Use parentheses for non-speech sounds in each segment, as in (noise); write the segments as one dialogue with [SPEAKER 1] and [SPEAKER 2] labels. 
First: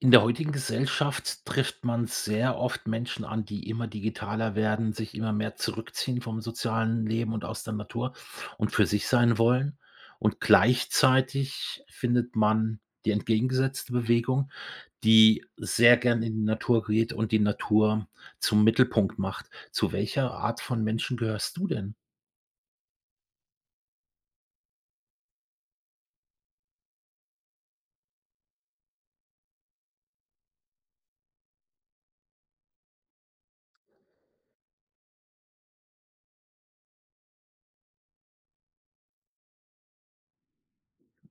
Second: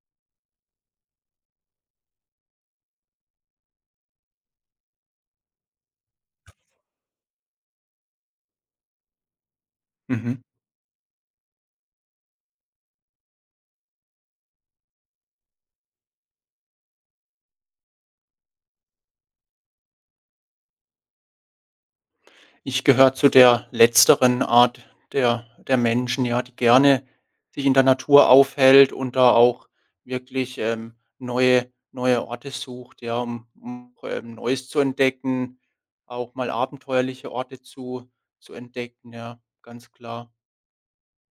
[SPEAKER 1] In der heutigen Gesellschaft trifft man sehr oft Menschen an, die immer digitaler werden, sich immer mehr zurückziehen vom sozialen Leben und aus der Natur und für sich sein wollen. Und
[SPEAKER 2] Mhm.
[SPEAKER 1] gleichzeitig findet man die entgegengesetzte Bewegung, die sehr gern in die Natur geht und die Natur zum Mittelpunkt macht. Zu welcher Art von Menschen gehörst du denn?
[SPEAKER 2] Ich gehöre zu der letzteren Art der Menschen, ja, die gerne sich in der Natur aufhält und da auch wirklich, neue Orte sucht, ja, um Neues zu entdecken, auch mal abenteuerliche Orte zu entdecken, ja, ganz klar.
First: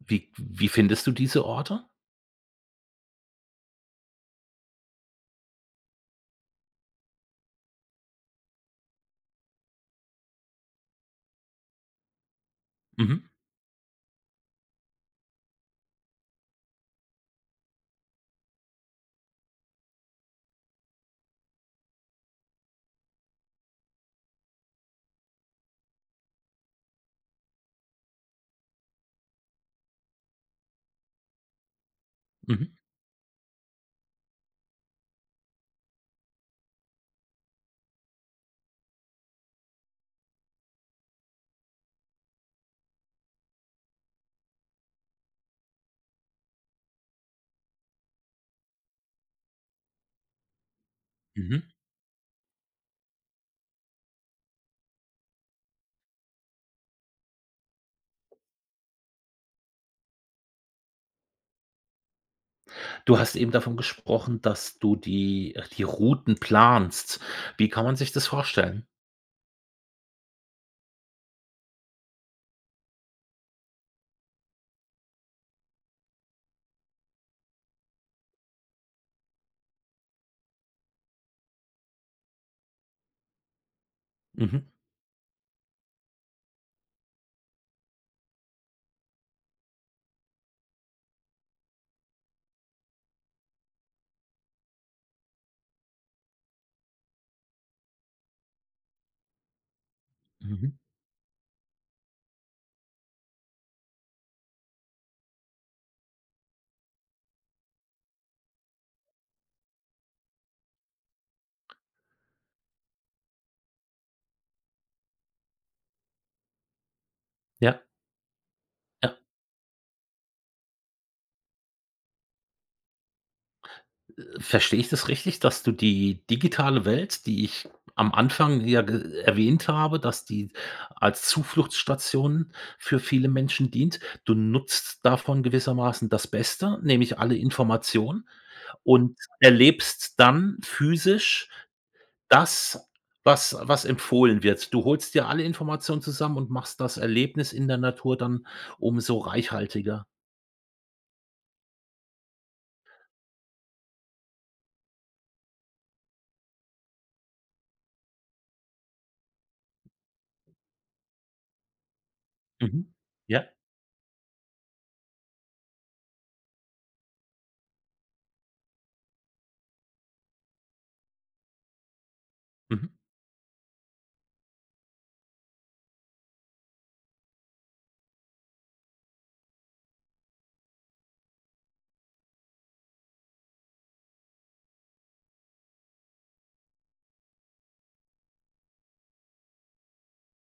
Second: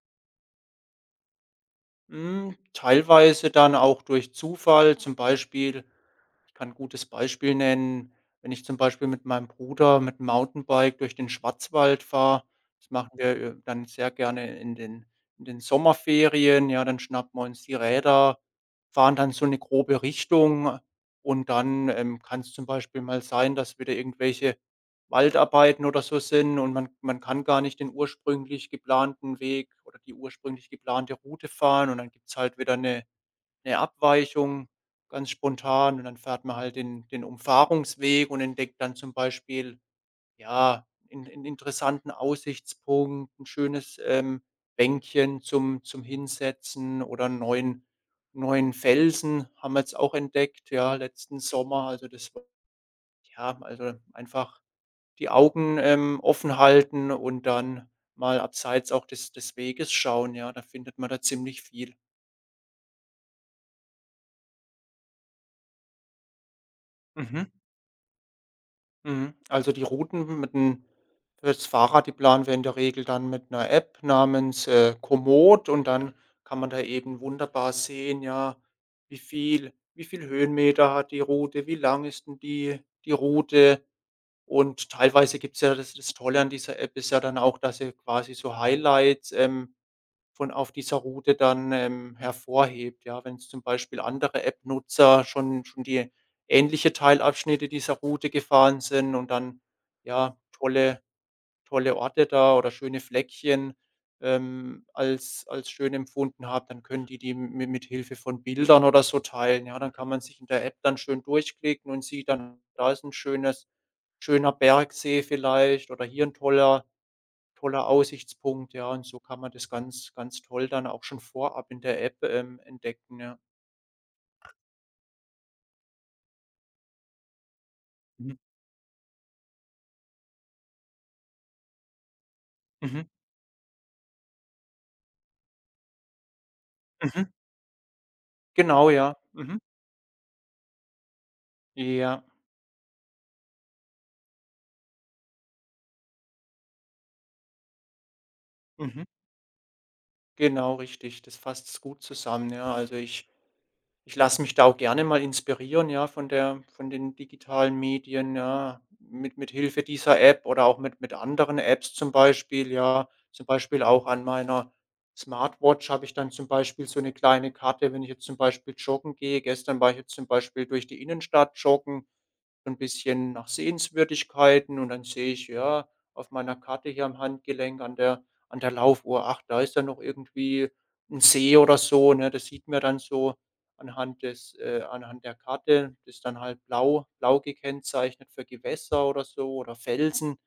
[SPEAKER 1] Wie findest du diese Orte?
[SPEAKER 2] Hm, teilweise dann auch durch Zufall, zum Beispiel ich kann 'n gutes Beispiel nennen, wenn ich zum Beispiel mit meinem Bruder mit 'm Mountainbike durch den Schwarzwald fahre. Das machen
[SPEAKER 1] Mhm,
[SPEAKER 2] wir, dann sehr gerne in den Sommerferien. Ja, dann schnappen wir uns die Räder, fahren dann so eine grobe Richtung und dann, kann es zum Beispiel mal sein, dass wieder irgendwelche Waldarbeiten oder so sind und man kann gar nicht den ursprünglich geplanten Weg oder die ursprünglich geplante Route fahren und dann gibt's halt
[SPEAKER 1] mhm,
[SPEAKER 2] wieder eine Abweichung ganz spontan und dann fährt man halt den Umfahrungsweg und entdeckt dann zum Beispiel, ja, 'n interessanten Aussichtspunkt, 'n schönes, Bänkchen zum Hinsetzen oder 'n neuen Felsen haben wir jetzt auch entdeckt, ja, letzten
[SPEAKER 1] mhm.
[SPEAKER 2] Sommer. Also, das war ja, also, einfach die Augen, offen halten und dann mal abseits auch des Weges schauen, ja, da findet man da ziemlich viel.
[SPEAKER 1] Du hast eben davon gesprochen, dass du die die Routen planst.
[SPEAKER 2] Mhm,
[SPEAKER 1] Wie kann man sich das vorstellen?
[SPEAKER 2] mhm. Also, die Routen mit dem für's Fahrrad, die planen wir in der Regel dann mit einer App namens, Komoot und dann kann man da eben wunderbar sehen, ja, wie viel Höhenmeter hat die Route, wie lang ist 'n die Route
[SPEAKER 1] Mhm,
[SPEAKER 2] und teilweise gibt es ja das das Tolle an dieser App ist ja dann auch, dass sie quasi so Highlights, schon auf dieser Route dann, hervorhebt. Ja, wenn's zum Beispiel andere App-Nutzer schon die ähnliche Teilabschnitte dieser Route gefahren sind und dann, ja,
[SPEAKER 1] mhm.
[SPEAKER 2] tolle Orte da oder schöne Fleckchen, als als schön empfunden haben, dann können die die mit Hilfe von Bildern oder so teilen. Ja, dann kann man sich in der App dann schön durchklicken und sieht dann, da ist ein schönes schöner Bergsee vielleicht oder hier ein toller
[SPEAKER 1] Ja,
[SPEAKER 2] toller Aussichtspunkt, ja, und
[SPEAKER 1] ja.
[SPEAKER 2] so kann man das ganz, ganz toll dann auch schon vorab in der App, entdecken, ja.
[SPEAKER 1] Verstehe ich das richtig, dass du die digitale Welt, die ich am
[SPEAKER 2] Mhm.
[SPEAKER 1] Anfang ja ge erwähnt habe, dass die als Zufluchtsstation für
[SPEAKER 2] Mhm,
[SPEAKER 1] viele Menschen dient. Du nutzt davon gewissermaßen das Beste, nämlich
[SPEAKER 2] mhm,
[SPEAKER 1] alle Informationen
[SPEAKER 2] genau, ja.
[SPEAKER 1] und
[SPEAKER 2] Mhm.
[SPEAKER 1] erlebst dann physisch
[SPEAKER 2] Ja,
[SPEAKER 1] das, was empfohlen wird. Du holst dir alle Informationen zusammen und machst das Erlebnis in der Natur dann
[SPEAKER 2] mhm,
[SPEAKER 1] umso reichhaltiger.
[SPEAKER 2] genau richtig. Das fasst's gut zusammen, ja. Also, ich lasse mich da auch gerne mal inspirieren, ja, von der von den digitalen Medien, ja, mit Hilfe dieser App oder auch mit anderen Apps zum Beispiel,
[SPEAKER 1] Mhm.
[SPEAKER 2] ja. Zum
[SPEAKER 1] Ja.
[SPEAKER 2] Beispiel auch an meiner Smartwatch habe ich dann zum Beispiel so eine kleine Karte, wenn ich jetzt zum Beispiel joggen gehe. Gestern war ich jetzt zum Beispiel durch die Innenstadt joggen, so ein
[SPEAKER 1] Mhm.
[SPEAKER 2] bisschen nach Sehenswürdigkeiten und dann sehe ich, ja, auf meiner Karte hier am Handgelenk an der Laufuhr, ach, da ist ja noch irgendwie ein See oder so, ne? Das sieht mir dann so anhand des anhand der Karte. Das ist dann halt blau gekennzeichnet für Gewässer oder so oder Felsen.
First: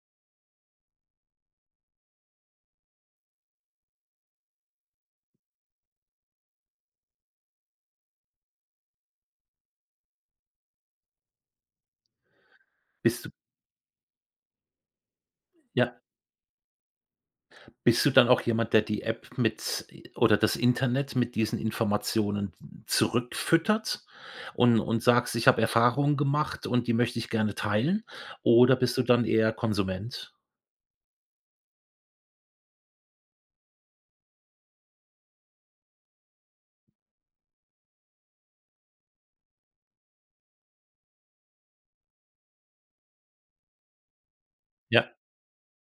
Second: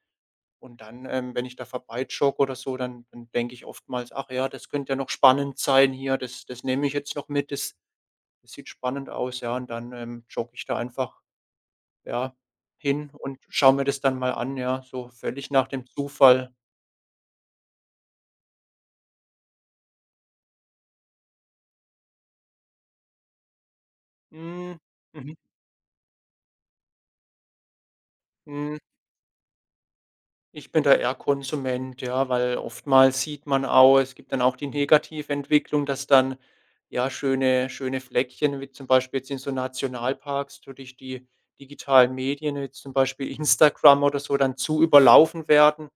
[SPEAKER 2] Und dann, wenn ich da vorbeijogge oder so, dann denke ich oftmals: „Ach ja, das könnte ja noch spannend sein hier. Das nehme ich jetzt noch mit. Das sieht spannend aus“, ja. Und dann, jogge ich da einfach, ja, hin
[SPEAKER 1] Bist du
[SPEAKER 2] und schaue mir das dann mal an, ja, so völlig nach dem
[SPEAKER 1] ja,
[SPEAKER 2] Zufall.
[SPEAKER 1] bist du dann auch jemand, der die App mit oder das Internet mit diesen Informationen zurückfüttert
[SPEAKER 2] Mhm.
[SPEAKER 1] und sagst:
[SPEAKER 2] Mhm.
[SPEAKER 1] „Ich habe Erfahrungen gemacht und die möchte ich gerne teilen“? Oder
[SPEAKER 2] Mhm.
[SPEAKER 1] bist du dann eher Konsument?
[SPEAKER 2] Ich bin da eher Konsument, ja, weil oftmals sieht man auch es gibt dann auch die Negativentwicklung, dass dann, ja, schöne Fleckchen, wie zum Beispiel jetzt in so Nationalparks durch die digitalen Medien, wie zum Beispiel (laughs) Instagram oder so, dann zu
[SPEAKER 1] Ja.
[SPEAKER 2] überlaufen werden.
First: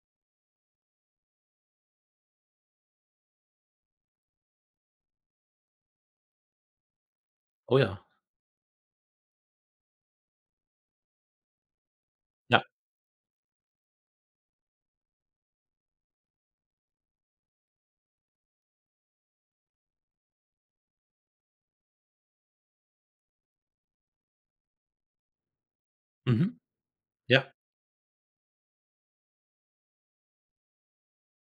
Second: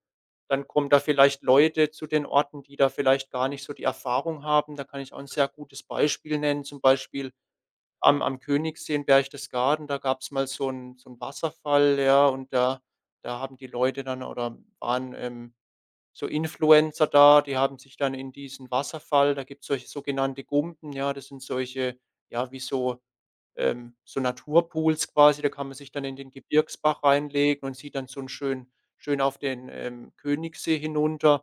[SPEAKER 2] Dann kommen da vielleicht Leute zu den Orten, die da vielleicht gar nicht so die Erfahrung haben. Da kann ich auch ein sehr gutes Beispiel nennen, zum Beispiel
[SPEAKER 1] Oh ja.
[SPEAKER 2] am Königssee in Berchtesgaden, da gab's mal so einen so 'n Wasserfall, ja, und
[SPEAKER 1] Ja.
[SPEAKER 2] da haben die Leute dann oder waren, so Influencer da, die haben sich dann in diesen Wasserfall da gibt's solche sogenannte Gumpen, ja, das sind solche, ja, wie so, so Naturpools quasi, da kann man sich dann in den
[SPEAKER 1] Mhm.
[SPEAKER 2] Gebirgsbach
[SPEAKER 1] Ja.
[SPEAKER 2] reinlegen und sieht dann so 'n schön auf den, Königssee hinunter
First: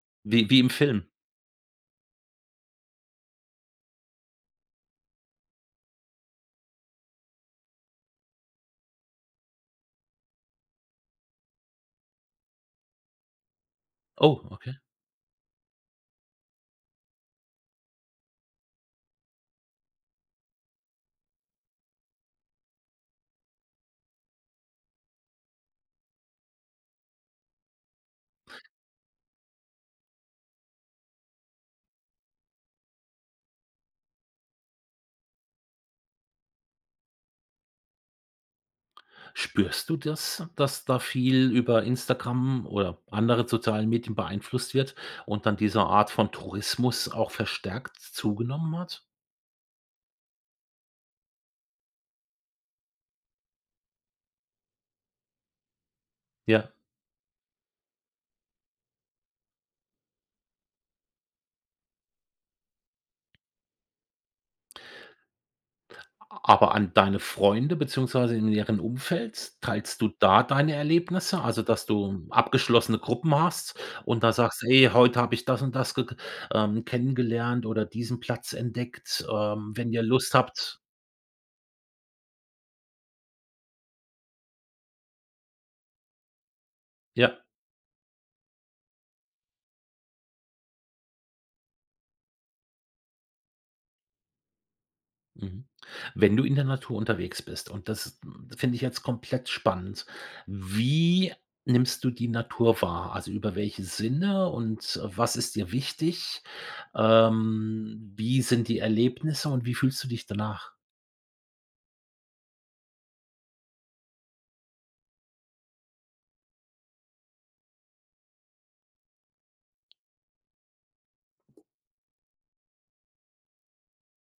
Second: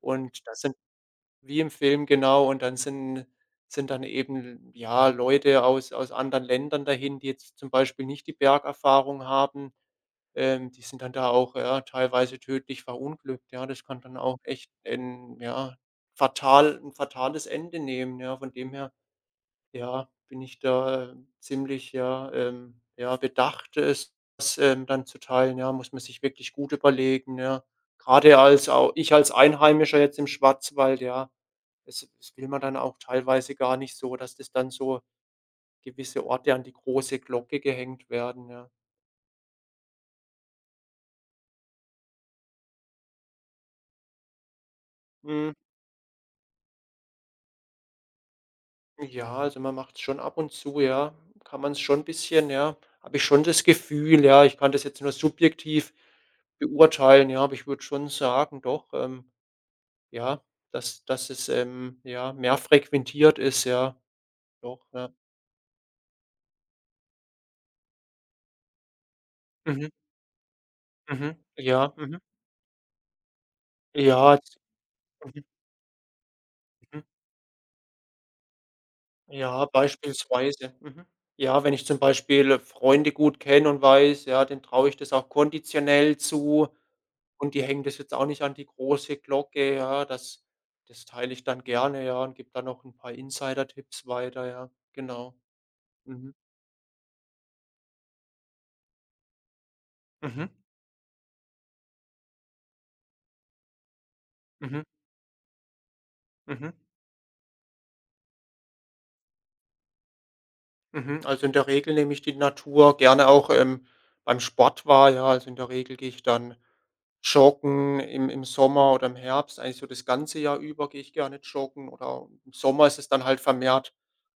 [SPEAKER 2] und
[SPEAKER 1] Wie
[SPEAKER 2] das
[SPEAKER 1] im Film.
[SPEAKER 2] wie im Film, genau. Und dann sind dann eben, ja, Leute aus aus anderen Ländern dahin, die jetzt zum Beispiel nicht die Bergerfahrung haben. Die sind dann da auch, ja, teilweise tödlich verunglückt, ja. Das kann dann auch
[SPEAKER 1] Oh,
[SPEAKER 2] echt
[SPEAKER 1] okay.
[SPEAKER 2] 'n ja, fatal ein fatales Ende nehmen, ja. Von dem her, ja, bin ich da ziemlich, ja, ja, bedacht, es das dann zu teilen, ja. Muss man sich wirklich gut überlegen, ja. Gerade als auch ich als Einheimischer jetzt im Schwarzwald, ja. Das will man dann auch teilweise gar nicht so, dass das dann so gewisse Orte an die große Glocke gehängt werden, ja.
[SPEAKER 1] Spürst du das, dass da viel über Instagram oder andere sozialen Medien beeinflusst wird und
[SPEAKER 2] Hm,
[SPEAKER 1] dann diese Art von Tourismus auch verstärkt zugenommen hat?
[SPEAKER 2] ja, also man macht es schon ab und zu, ja. Kann man es schon ein bisschen, ja habe ich schon das Gefühl, ja. Ich kann das jetzt nur subjektiv
[SPEAKER 1] Ja,
[SPEAKER 2] beurteilen, ja, aber ich würde schon sagen, doch, ja, dass es, ja, mehr frequentiert ist, ja, doch, ja.
[SPEAKER 1] aber an deine Freunde beziehungsweise in deren Umfeld,
[SPEAKER 2] Mhm,
[SPEAKER 1] teilst du da deine
[SPEAKER 2] mhm,
[SPEAKER 1] Erlebnisse? Also, dass
[SPEAKER 2] ja, mhm.
[SPEAKER 1] du abgeschlossene Gruppen hast und da
[SPEAKER 2] Ja, jetzt-
[SPEAKER 1] sagst: „Hey, heute habe
[SPEAKER 2] mhm,
[SPEAKER 1] ich das und das geg
[SPEAKER 2] mhm.
[SPEAKER 1] kennengelernt oder diesen Platz entdeckt,
[SPEAKER 2] Ja,
[SPEAKER 1] wenn ihr Lust
[SPEAKER 2] beispielsweise.
[SPEAKER 1] habt“,
[SPEAKER 2] Mhm. Ja, wenn ich zum Beispiel Freunde gut kenne und weiß, ja, denen traue ich das auch konditionell zu
[SPEAKER 1] ja.
[SPEAKER 2] und die hängen das jetzt auch nicht an die große Glocke, ja, das teile ich dann gerne, ja, und gebe dann noch ein paar Insider-Tipps weiter, ja, genau.
[SPEAKER 1] Mhm. Wenn
[SPEAKER 2] Mhm.
[SPEAKER 1] du in der Natur unterwegs bist und das finde ich jetzt komplett spannend,
[SPEAKER 2] Mhm.
[SPEAKER 1] wie nimmst du die Natur wahr? Also, über welche Sinne
[SPEAKER 2] Mhm.
[SPEAKER 1] und was ist dir wichtig?
[SPEAKER 2] Mhm.
[SPEAKER 1] Wie sind die Erlebnisse und wie fühlst du dich danach?
[SPEAKER 2] Mhm. Also, in der Regel nehme ich die Natur gerne auch, beim Sport wahr, ja. Also, in der Regel gehe ich dann Joggen im Sommer oder im Herbst, eigentlich so das ganze Jahr über gehe ich gerne joggen oder im Sommer ist es dann halt vermehrt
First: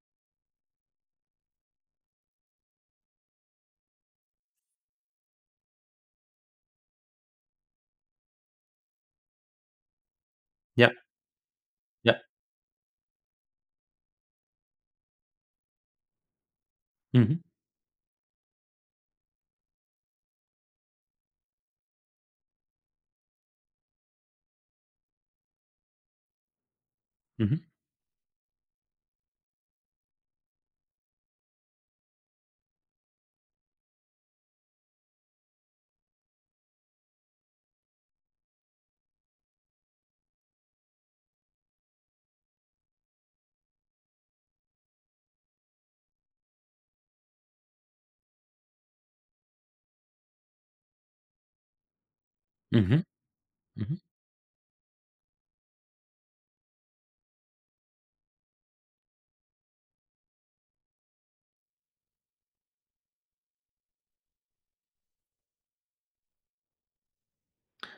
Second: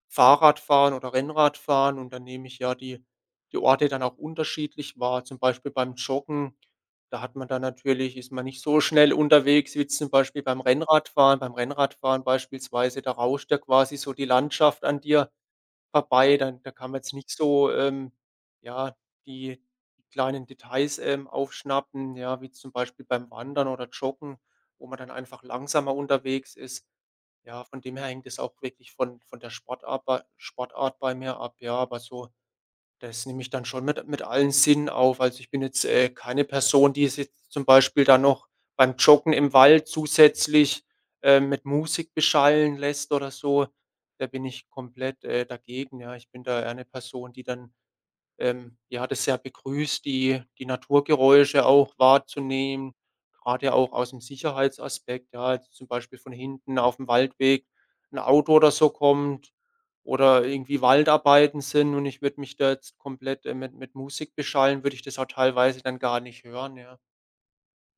[SPEAKER 2] Fahrradfahren oder Rennradfahren und dann nehme ich ja die Orte dann auch unterschiedlich wahr. Zum Beispiel beim Joggen, da hat man dann natürlich ist man nicht so schnell unterwegs wie jetzt zum Beispiel beim
[SPEAKER 1] Ja,
[SPEAKER 2] Rennradfahren. Beim
[SPEAKER 1] ja.
[SPEAKER 2] Rennradfahren beispielsweise, da rauscht ja quasi so die Landschaft an dir vorbei. Dann da kann man jetzt nicht
[SPEAKER 1] Mhm,
[SPEAKER 2] so, ja, die die kleinen Details, aufschnappen, ja, wie zum Beispiel beim Wandern oder Joggen, wo man dann einfach langsamer unterwegs ist.
[SPEAKER 1] mhm,
[SPEAKER 2] Ja, von dem her hängt es auch wirklich von der Sportart bei mir ab, ja, aber so das nehme ich dann schon mit allen Sinnen auf. Also, ich bin jetzt, keine Person, die es jetzt zum Beispiel dann noch beim Joggen im Wald zusätzlich, mit Musik beschallen lässt oder so. Da bin ich komplett, dagegen, ja. Ich bin da eher 'ne Person, die dann ja, das sehr begrüßt, die Naturgeräusche auch wahrzunehmen,
[SPEAKER 1] mhm,
[SPEAKER 2] gerade auch
[SPEAKER 1] mhm.
[SPEAKER 2] aus dem Sicherheitsaspekt, ja, jetzt zum Beispiel von hinten auf dem Waldweg ein Auto oder so kommt oder irgendwie Waldarbeiten sind und ich würde mich da jetzt komplett, mit Musik beschallen, würde ich das auch teilweise dann gar nicht hören, ja,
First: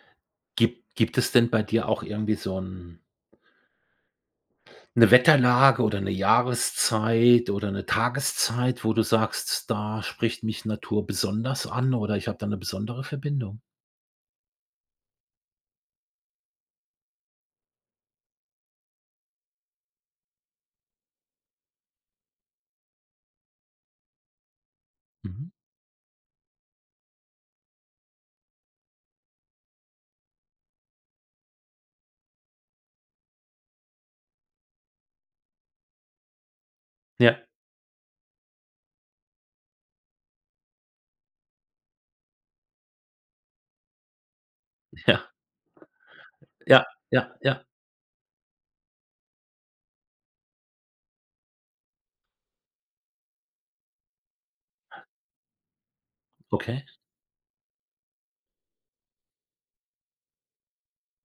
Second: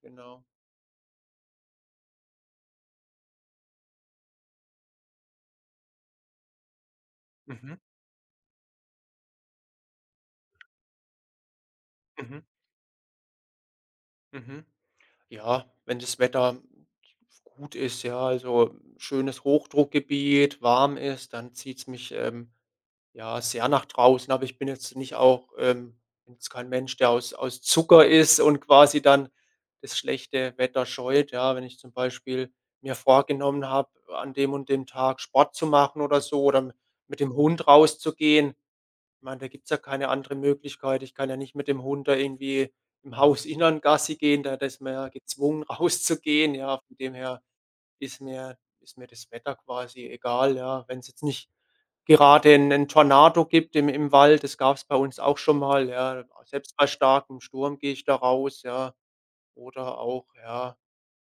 [SPEAKER 2] genau.
[SPEAKER 1] Gibt es denn bei dir auch irgendwie so 'n 'ne Wetterlage oder eine Jahreszeit oder
[SPEAKER 2] Mhm,
[SPEAKER 1] eine Tageszeit, wo du sagst: „Da spricht mich Natur besonders an“ oder „ich habe
[SPEAKER 2] mhm,
[SPEAKER 1] da eine besondere Verbindung“?
[SPEAKER 2] mhm. Ja, wenn das Wetter gut ist, ja, also schönes Hochdruckgebiet, warm ist, dann zieht's mich, Ja, sehr nach draußen, aber ich bin jetzt nicht auch
[SPEAKER 1] Mhm.
[SPEAKER 2] bin jetzt kein Mensch, der aus Zucker ist und quasi dann das schlechte Wetter scheut. Ja, wenn ich zum Beispiel mir vorgenommen habe, an dem und dem Tag Sport zu machen oder so oder m mit dem
[SPEAKER 1] Ja,
[SPEAKER 2] Hund rauszugehen. Ich meine, da gibt's ja keine andere Möglichkeit. Ich kann ja nicht mit dem Hund da irgendwie im Hausinneren Gassi gehen, da ist man ja
[SPEAKER 1] ja,
[SPEAKER 2] gezwungen (laughs) rauszugehen, ja,
[SPEAKER 1] ja,
[SPEAKER 2] von dem
[SPEAKER 1] ja,
[SPEAKER 2] her
[SPEAKER 1] ja,
[SPEAKER 2] ist mir das Wetter quasi egal, ja. Wenn es jetzt nicht gerade 'nen Tornado gibt im Wald, das gab es bei uns auch schon mal, ja. Selbst
[SPEAKER 1] okay.
[SPEAKER 2] bei starkem Sturm gehe ich da raus, ja. Oder auch, ja,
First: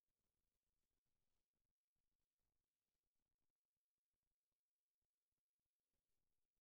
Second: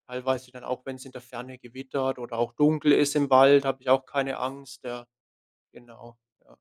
[SPEAKER 2] teilweise dann auch, wenn es in der Ferne gewittert oder auch dunkel ist im Wald, habe ich auch keine Angst, ja, genau, ja.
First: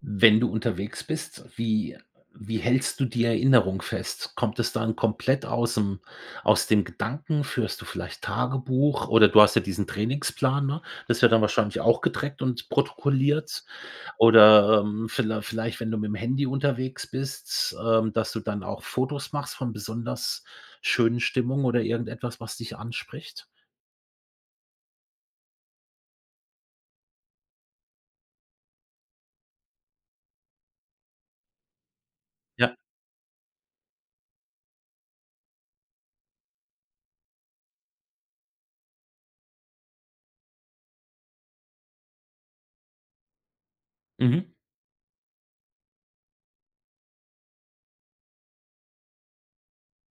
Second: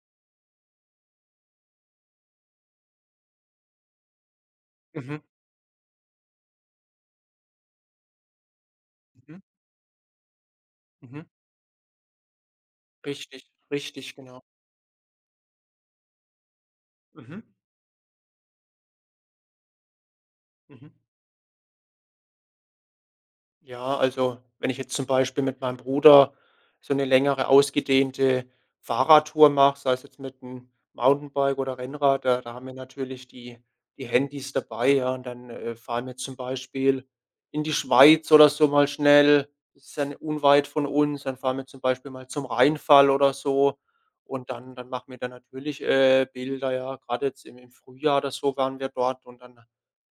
[SPEAKER 1] Wenn du unterwegs bist, wie hältst du die Erinnerung fest? Kommt es dann
[SPEAKER 2] Mhm,
[SPEAKER 1] komplett aus dem Gedanken? Führst du vielleicht Tagebuch oder
[SPEAKER 2] mhm,
[SPEAKER 1] du hast ja diesen Trainingsplan, ne? Das
[SPEAKER 2] mhm.
[SPEAKER 1] wird dann wahrscheinlich auch getrackt und
[SPEAKER 2] Richtig,
[SPEAKER 1] protokolliert
[SPEAKER 2] richtig, genau.
[SPEAKER 1] oder, vielleicht, wenn du mit dem Handy unterwegs
[SPEAKER 2] Mhm,
[SPEAKER 1] bist, dass du dann auch Fotos machst von besonders
[SPEAKER 2] mhm.
[SPEAKER 1] schönen Stimmungen oder irgendetwas, was dich anspricht?
[SPEAKER 2] Ja, also wenn ich jetzt zum Beispiel mit meinem Bruder so eine längere ausgedehnte Fahrradtour mache, sei es jetzt mit einem Mountainbike oder Rennrad, da haben
[SPEAKER 1] Ja,
[SPEAKER 2] wir natürlich die Handys dabei, ja, und dann, fahren wir zum Beispiel in die Schweiz oder so mal schnell. Das ist dann unweit von uns. Dann fahren wir zum Beispiel mal zum Rheinfall oder so und
[SPEAKER 1] mhm,
[SPEAKER 2] dann machen wir da natürlich, Bilder, ja. Gerade jetzt im Frühjahr oder so waren wir dort und dann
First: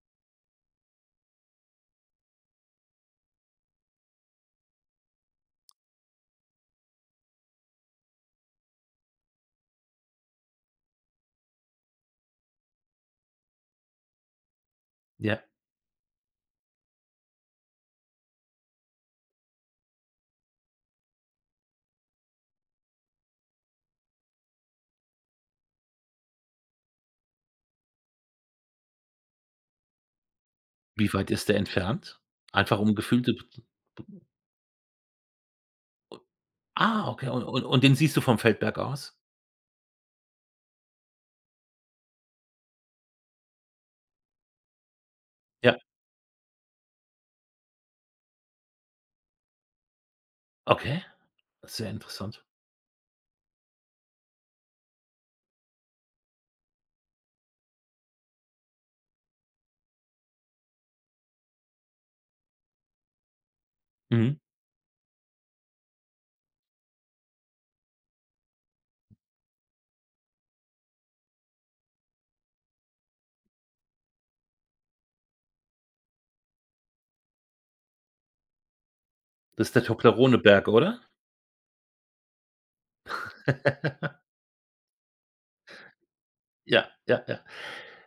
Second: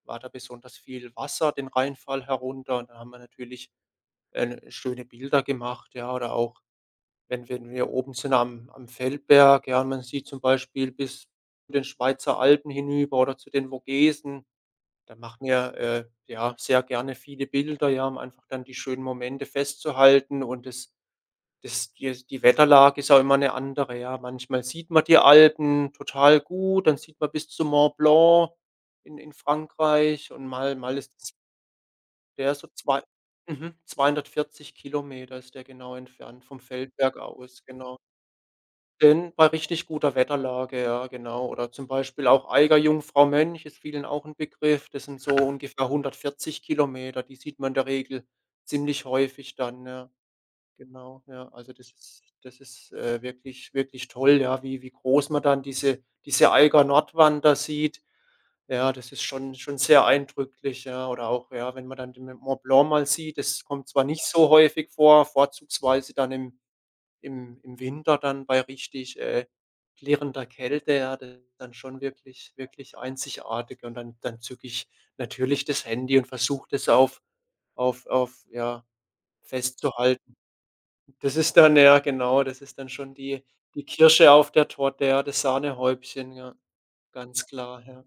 [SPEAKER 2] war da besonders viel Wasser den Rheinfall herunter und dann haben wir natürlich, schöne Bilder gemacht, ja, oder auch, wenn wir, wenn wir oben sind am Feldberg, ja, und man sieht zum Beispiel bis zu den Schweizer Alpen hinüber oder zu den Vogesen. Da
[SPEAKER 1] ja.
[SPEAKER 2] machen wir, ja, sehr gerne viele Bilder, ja, um einfach dann die schönen Momente festzuhalten, und das die Wetterlage ist auch immer eine andere, ja. Manchmal sieht man die Alpen total gut, dann sieht man bis zum Mont Blanc in Frankreich, und mal
[SPEAKER 1] Wie
[SPEAKER 2] ist
[SPEAKER 1] weit
[SPEAKER 2] es
[SPEAKER 1] ist der entfernt?
[SPEAKER 2] der ist so
[SPEAKER 1] Einfach um
[SPEAKER 2] zwei,
[SPEAKER 1] gefühlte,
[SPEAKER 2] mhm, 240 km ist der genau entfernt vom
[SPEAKER 1] ah,
[SPEAKER 2] Feldberg
[SPEAKER 1] okay. Und und
[SPEAKER 2] aus,
[SPEAKER 1] und den
[SPEAKER 2] genau.
[SPEAKER 1] siehst du vom Feldberg aus?
[SPEAKER 2] Denn bei richtig guter Wetterlage, ja, genau. Oder zum Beispiel auch Eiger, Jungfrau, Mönch ist vielen auch ein Begriff. Das sind so
[SPEAKER 1] Ja,
[SPEAKER 2] ungefähr 140 Kilometer, die sieht man in der Regel ziemlich häufig dann, ja.
[SPEAKER 1] okay,
[SPEAKER 2] Genau, ja. Also,
[SPEAKER 1] sehr
[SPEAKER 2] das ist
[SPEAKER 1] interessant.
[SPEAKER 2] das ist, wirklich toll, ja, wie groß man dann diese Eiger Nordwander sieht. Ja, das ist schon sehr eindrücklich, ja. Oder auch, ja, wenn man dann den Mont Blanc mal sieht, das kommt zwar nicht
[SPEAKER 1] Mhm.
[SPEAKER 2] so häufig vor, vorzugsweise dann im Winter, dann bei richtig, klirrender Kälte, ja, das ist dann schon wirklich einzigartig. Und dann zücke ich natürlich das Handy und versuche das auf ja,
[SPEAKER 1] Das ist der
[SPEAKER 2] festzuhalten.
[SPEAKER 1] Toblerone-Berg, oder?
[SPEAKER 2] Das ist dann, ja, genau, das ist dann schon die die
[SPEAKER 1] (laughs)
[SPEAKER 2] Kirsche auf der Torte, ja, das Sahnehäubchen, ja,
[SPEAKER 1] Ja, ja, ja.
[SPEAKER 2] ganz klar, ja.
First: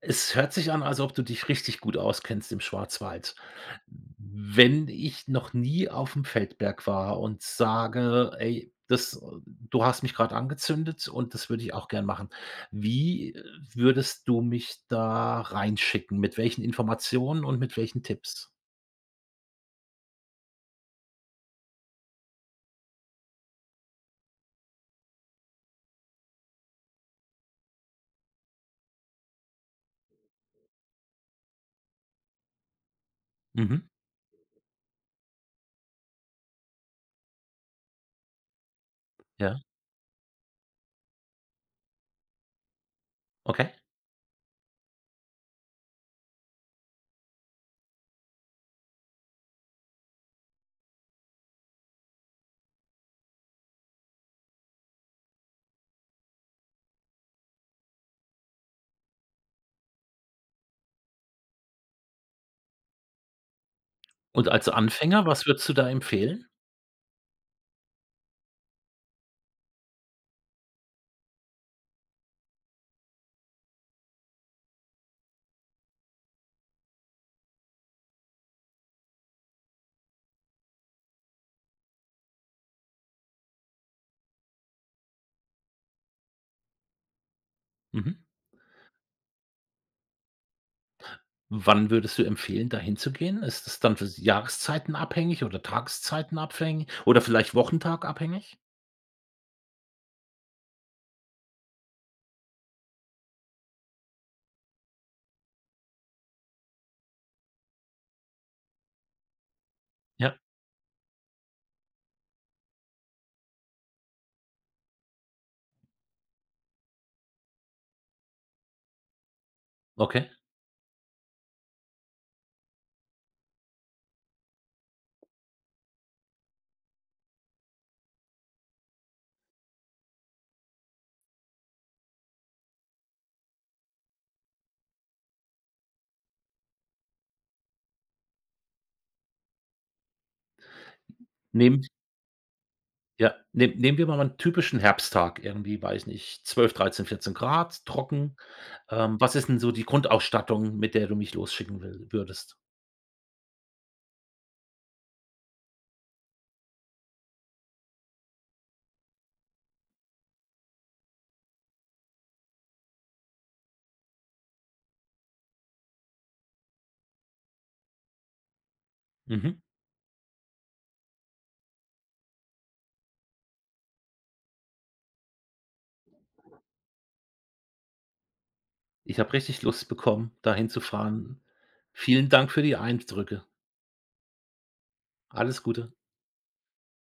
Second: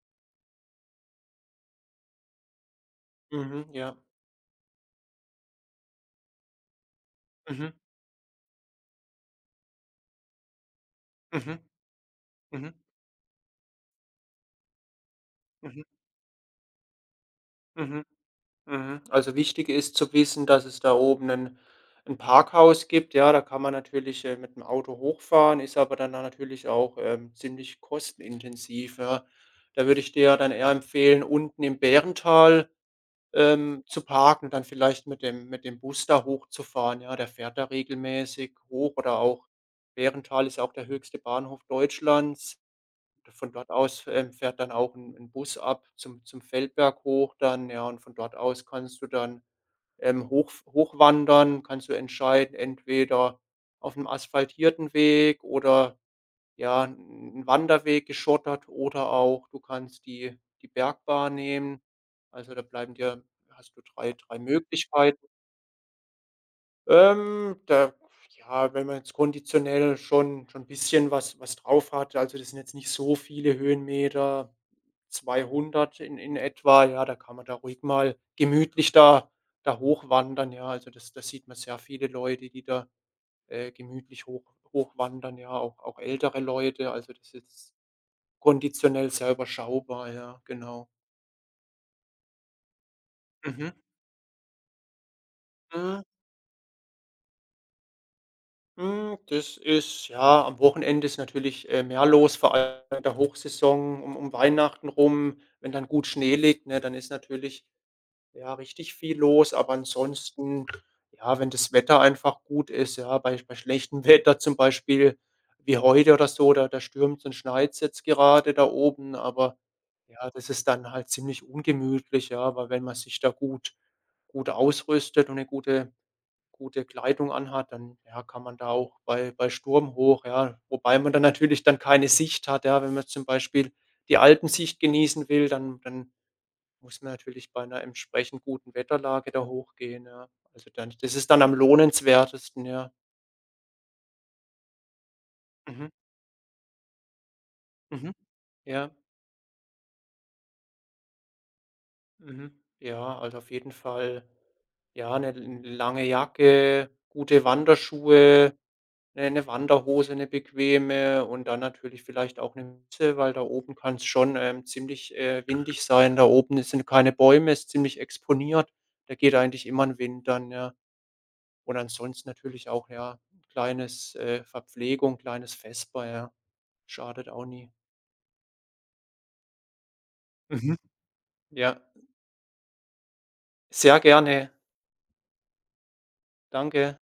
[SPEAKER 1] Es hört sich an, als ob du dich richtig gut auskennst im Schwarzwald.
[SPEAKER 2] Mhm, ja.
[SPEAKER 1] Wenn ich noch nie auf dem Feldberg war und
[SPEAKER 2] Mhm,
[SPEAKER 1] sage: „Ey, das du hast mich gerade angezündet und das
[SPEAKER 2] mhm.
[SPEAKER 1] würde ich auch gern machen.“
[SPEAKER 2] Mhm,
[SPEAKER 1] Wie, würdest du mich da
[SPEAKER 2] mhm,
[SPEAKER 1] reinschicken? Mit welchen Informationen und mit welchen
[SPEAKER 2] mhm,
[SPEAKER 1] Tipps?
[SPEAKER 2] mhm. Also wichtig ist zu wissen, dass es da oben ein 'n Parkhaus gibt. Ja, da kann man natürlich, mit dem Auto hochfahren, ist aber dann natürlich auch, ziemlich kostenintensiv, ja. Da würde ich dir ja dann eher empfehlen, unten im Bärental,
[SPEAKER 1] Mhm,
[SPEAKER 2] zu parken und dann vielleicht mit dem Bus da hochzufahren, ja. Der fährt da regelmäßig hoch, oder auch,
[SPEAKER 1] ja,
[SPEAKER 2] Bärental ist ja auch der höchste Bahnhof Deutschlands. Von dort
[SPEAKER 1] okay.
[SPEAKER 2] aus, fährt dann auch ein 'n Bus ab zum zum Feldberg hoch dann, ja, und von dort aus kannst du dann, hochwandern, kannst du entscheiden, entweder auf einem asphaltierten Weg oder, ja, ein Wanderweg geschottert, oder auch du kannst die Bergbahn nehmen. Also, da bleiben dir, hast du drei
[SPEAKER 1] Und als Anfänger,
[SPEAKER 2] Möglichkeiten.
[SPEAKER 1] was würdest du da empfehlen?
[SPEAKER 2] Da ja, wenn man jetzt konditionell schon ein bisschen was drauf hat, also, das sind jetzt nicht so viele Höhenmeter, 200 in etwa, ja, da kann man da ruhig mal gemütlich da hochwandern, ja. Also, das sieht man, sehr viele Leute, die da, gemütlich hochwandern, ja, auch ältere Leute. Also, das ist
[SPEAKER 1] Mhm.
[SPEAKER 2] konditionell sehr überschaubar, ja, genau.
[SPEAKER 1] Wann würdest du empfehlen, da hinzugehen? Ist
[SPEAKER 2] Mhm.
[SPEAKER 1] das dann für s Jahreszeiten abhängig oder
[SPEAKER 2] Mhm.
[SPEAKER 1] Tageszeiten abhängig oder vielleicht Wochentag abhängig?
[SPEAKER 2] Hm, das ist, ja, am Wochenende ist natürlich, mehr los, vor allem in der Hochsaison um Weihnachten rum. Wenn dann gut Schnee liegt, ne, dann ist natürlich, ja, richtig viel los. Aber
[SPEAKER 1] Ja,
[SPEAKER 2] ansonsten, ja, wenn das Wetter einfach gut ist, ja, bei schlechtem (laughs) Wetter, zum Beispiel wie heute oder so, da stürmt's und schneit jetzt gerade da oben, aber
[SPEAKER 1] okay.
[SPEAKER 2] ja, das ist dann halt ziemlich ungemütlich, ja. Aber wenn man sich da gut ausrüstet und eine gute Kleidung anhat, dann, ja, kann man da auch bei Sturm hoch, ja. Wobei man dann natürlich dann keine Sicht hat, ja. Wenn man zum Beispiel die Alpensicht genießen will, dann muss man natürlich bei einer entsprechend guten Wetterlage da hochgehen, ja. Also, dann, das ist dann am
[SPEAKER 1] Nehmen
[SPEAKER 2] lohnenswertesten, ja.
[SPEAKER 1] ja, nehm Nehmen wir mal einen typischen Herbsttag, irgendwie,
[SPEAKER 2] Mhm,
[SPEAKER 1] weiß nicht, 12, 13, 14 Grad,
[SPEAKER 2] mhm,
[SPEAKER 1] trocken.
[SPEAKER 2] ja,
[SPEAKER 1] Was ist denn so die Grundausstattung, mit der du mich losschicken will
[SPEAKER 2] mhm.
[SPEAKER 1] würdest?
[SPEAKER 2] Ja, also, auf jeden Fall, ja, eine lange Jacke, gute Wanderschuhe, eine Wanderhose, eine bequeme, und dann natürlich vielleicht auch eine Mütze, weil da oben kann es schon, ziemlich, windig sein. Da oben, es sind keine Bäume, ist ziemlich exponiert. Da geht
[SPEAKER 1] Mhm.
[SPEAKER 2] eigentlich immer ein Wind dann, ja. Und ansonsten natürlich auch, ja, ein kleines, Verpflegung, kleines Vesper, ja. Schadet auch nie.
[SPEAKER 1] Ich habe richtig Lust bekommen, da
[SPEAKER 2] Mhm.
[SPEAKER 1] hinzufahren.
[SPEAKER 2] Ja,
[SPEAKER 1] Vielen Dank für die Eindrücke.
[SPEAKER 2] sehr gerne.
[SPEAKER 1] Alles Gute.
[SPEAKER 2] Danke.